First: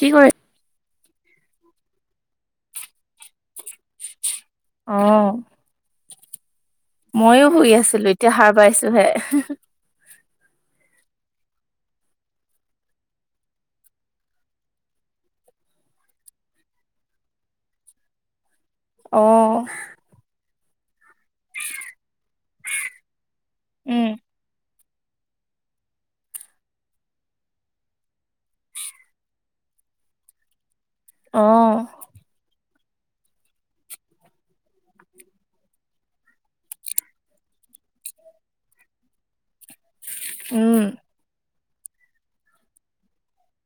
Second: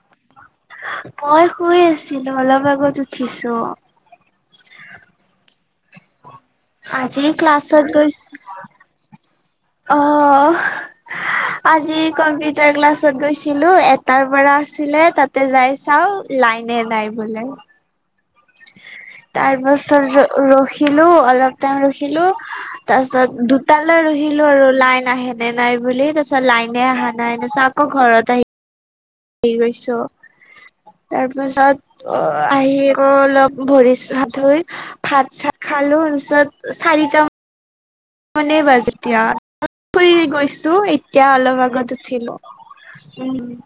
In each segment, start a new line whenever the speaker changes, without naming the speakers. কি কৰি
মই শুই আছিলো, অলপ আগত উঠিছো।
অ',
আজি
ময়ো শুই
ক্লাছত
আছিলো
গৈছ
এতিয়া সাৰ পাইছোহে।
অঁ। আজি কম্পিউটাৰ ক্লাছত গৈছিলো এটাৰ পৰা আছিলে, তাতে যাই চাওঁ লাইনে নাই বোলে
উম,
তাৰপাছৰ ৰখি ৰখিলো অলপ টাইম ৰখিলো তাৰ পিছত দুটালৈ ৰখিলো আৰু লাইন - আহেনে নাই বুলি তাৰপিছত লাইনে অহা নাই তাৰ পিছত আকৌ ঘৰত আহি- হ গৈছো
অ',
তাৰপিছত অ আহি- আকৌ অলপ ভৰি ধুই ভাত চাত খাঁলো তাৰপিছত চাৰিটা মান- মনে বাজে তেতিয়া শুই এ গৈছো
উম,
এতিয়া অলপ আ- আগত উঠিলো উম-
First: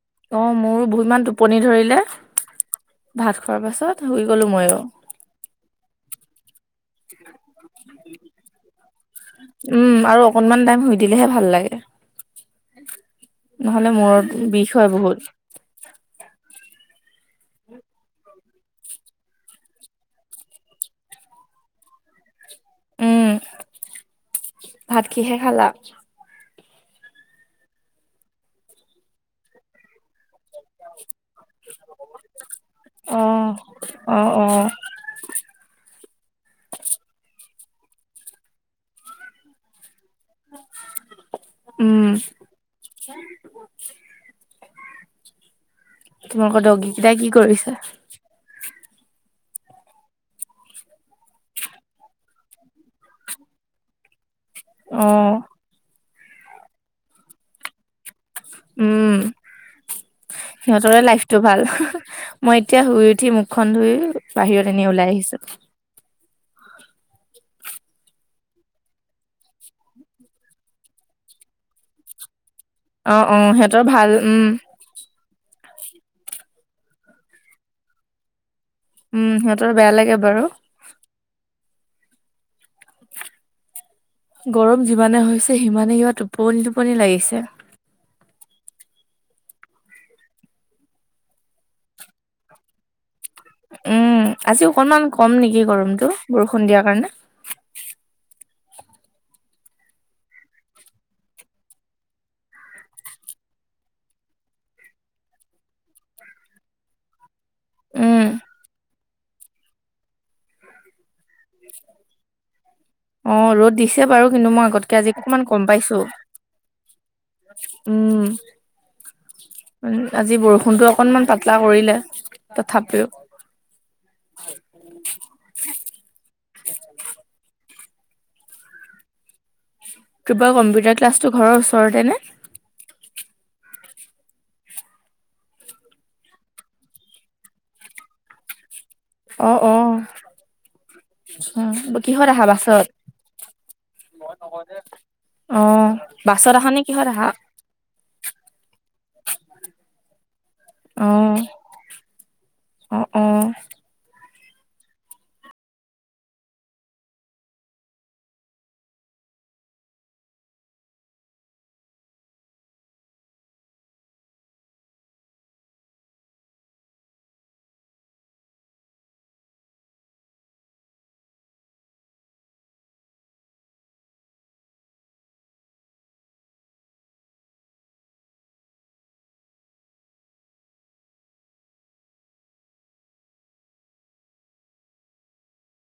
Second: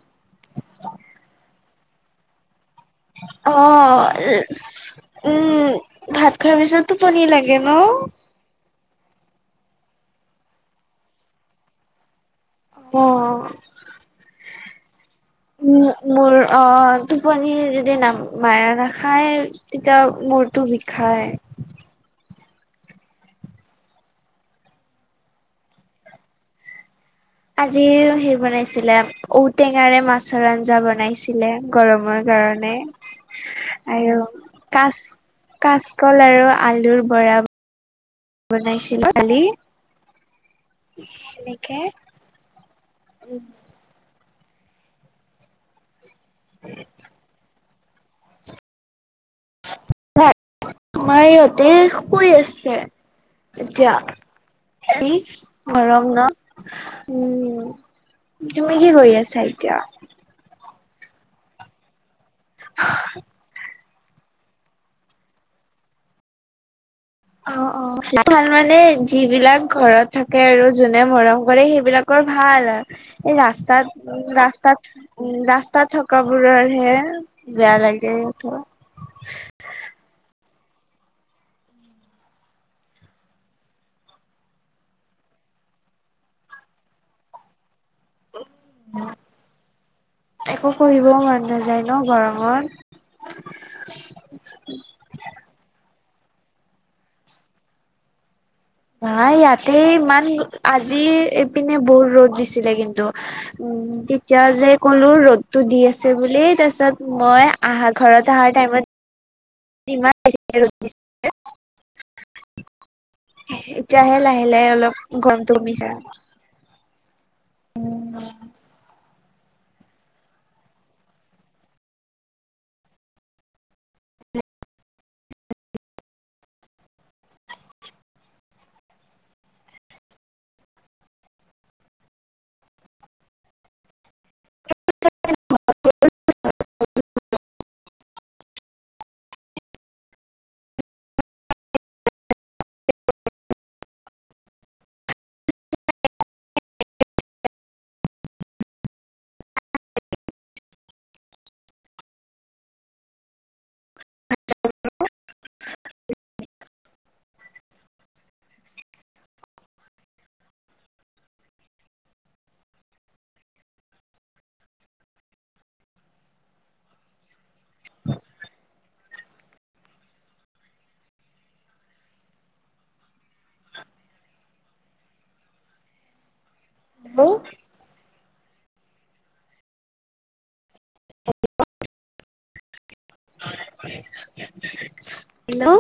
অ মোৰ বহ ইমান টোপনি ধৰিলে- ভাত
অ
খোৱাৰ পাছত শুই গ'লো
উম
ময়ো।
ভাত খোৱাৰ পিছত টোপনি লাগে ন?
উম আৰু অকনমান টাইম শুই দিলেহে ভাল লাগে নহলে মূৰৰ বিষ হয় বহুত-
উ মোৰ অ টোপনি যদি মাৰা নাখায়া নাখায় তেতিয়া- মূৰটো বিষাই-
উম ভাত কিহে খালা?
আজি সেই বনাইছিলে ঔটেঙাৰে মাছৰ আঞ্জা বনাইছিল- লে গৰমৰ কাৰণে
অ',
আৰু
অ', অ',
কাচ কাচ- কল আৰু আলুৰ বৰা- বনাইছিলো খালি- এনেকে
উম,
উ-
তোমালোকৰ মই কেইটা কি কৰিছা?
ন [unintelligible] তোমাৰ ইহঁতে শুই আছে এতিয়া-
অ',
স গৰম ন উম- তুমি কি
উম,
গৈ আছা এতিয়া-
সিহঁতৰে লাইফটো ভাল মই এতিয়া শুই উঠি মুখখন ধুই- বাহিৰত এনে ওলাই আহিছোঁ -
অ অ ভাল মানে যিবিলাক ঘৰত থাকে আৰু যোনে মৰম কৰে সেইবিলাকৰ ভাল- ভাল
অ',
এই
অ', সিহঁতৰ
ৰাস্তাত
ভাল
উ
উম।
ৰাস্তাত উ ৰা- [unintelligible] ৰাস্তাত থকা বোৰহে বেয়া লাগে সিহঁত-
উম সিহঁতৰ বেয়া লাগে বাৰু- গৰম যিমানে হৈছে সিমানে কিবা টোপনি টোপনি লাগিছে-
একো কৰিবও মন নাযায় ন গৰমত-
উম আজি অকনমান কম নেকি গৰমতটো বৰষুণ দিয়াৰ কাৰণে-
নাই ইয়াতে ইমান আজি এইপিনে বহুত ৰ'দ দিছিলে কিন্তু- উম তেতিয়া যে ক'লো ৰ'দতটো দি আছে বুলি তাৰ পিছত মই আহা
উম,
ঘৰতৰত আহা টাইমত ইমান বেছিকে ৰ'দ দিছে -
[unintelligible] [inaudible] অ ৰ'দ দিছে
এতিয়া
বাৰু
লাহে
কিন্তু মই
লাহে অলপ
আগতকে আজি অকমান
গৰমটো
কম
কমিছে
পাইছোঁ - উম- আজি বৰষুণটো অকনমান পাতলা কৰিলে তথাপিও-
[inaudible]
স [unintelligible] কৃপা কম্পিউটাৰ ক্লাছটো ঘৰৰ ওচৰতে নে?
[unintelligible]
অ অ কিহত আহা বাছত? অ বাছত আহা নে কিহত আহা?
[unintelligible]
অ অ অ-
হেল্ [unintelligible] [unintelligible] হেল্ল', হেল্ল',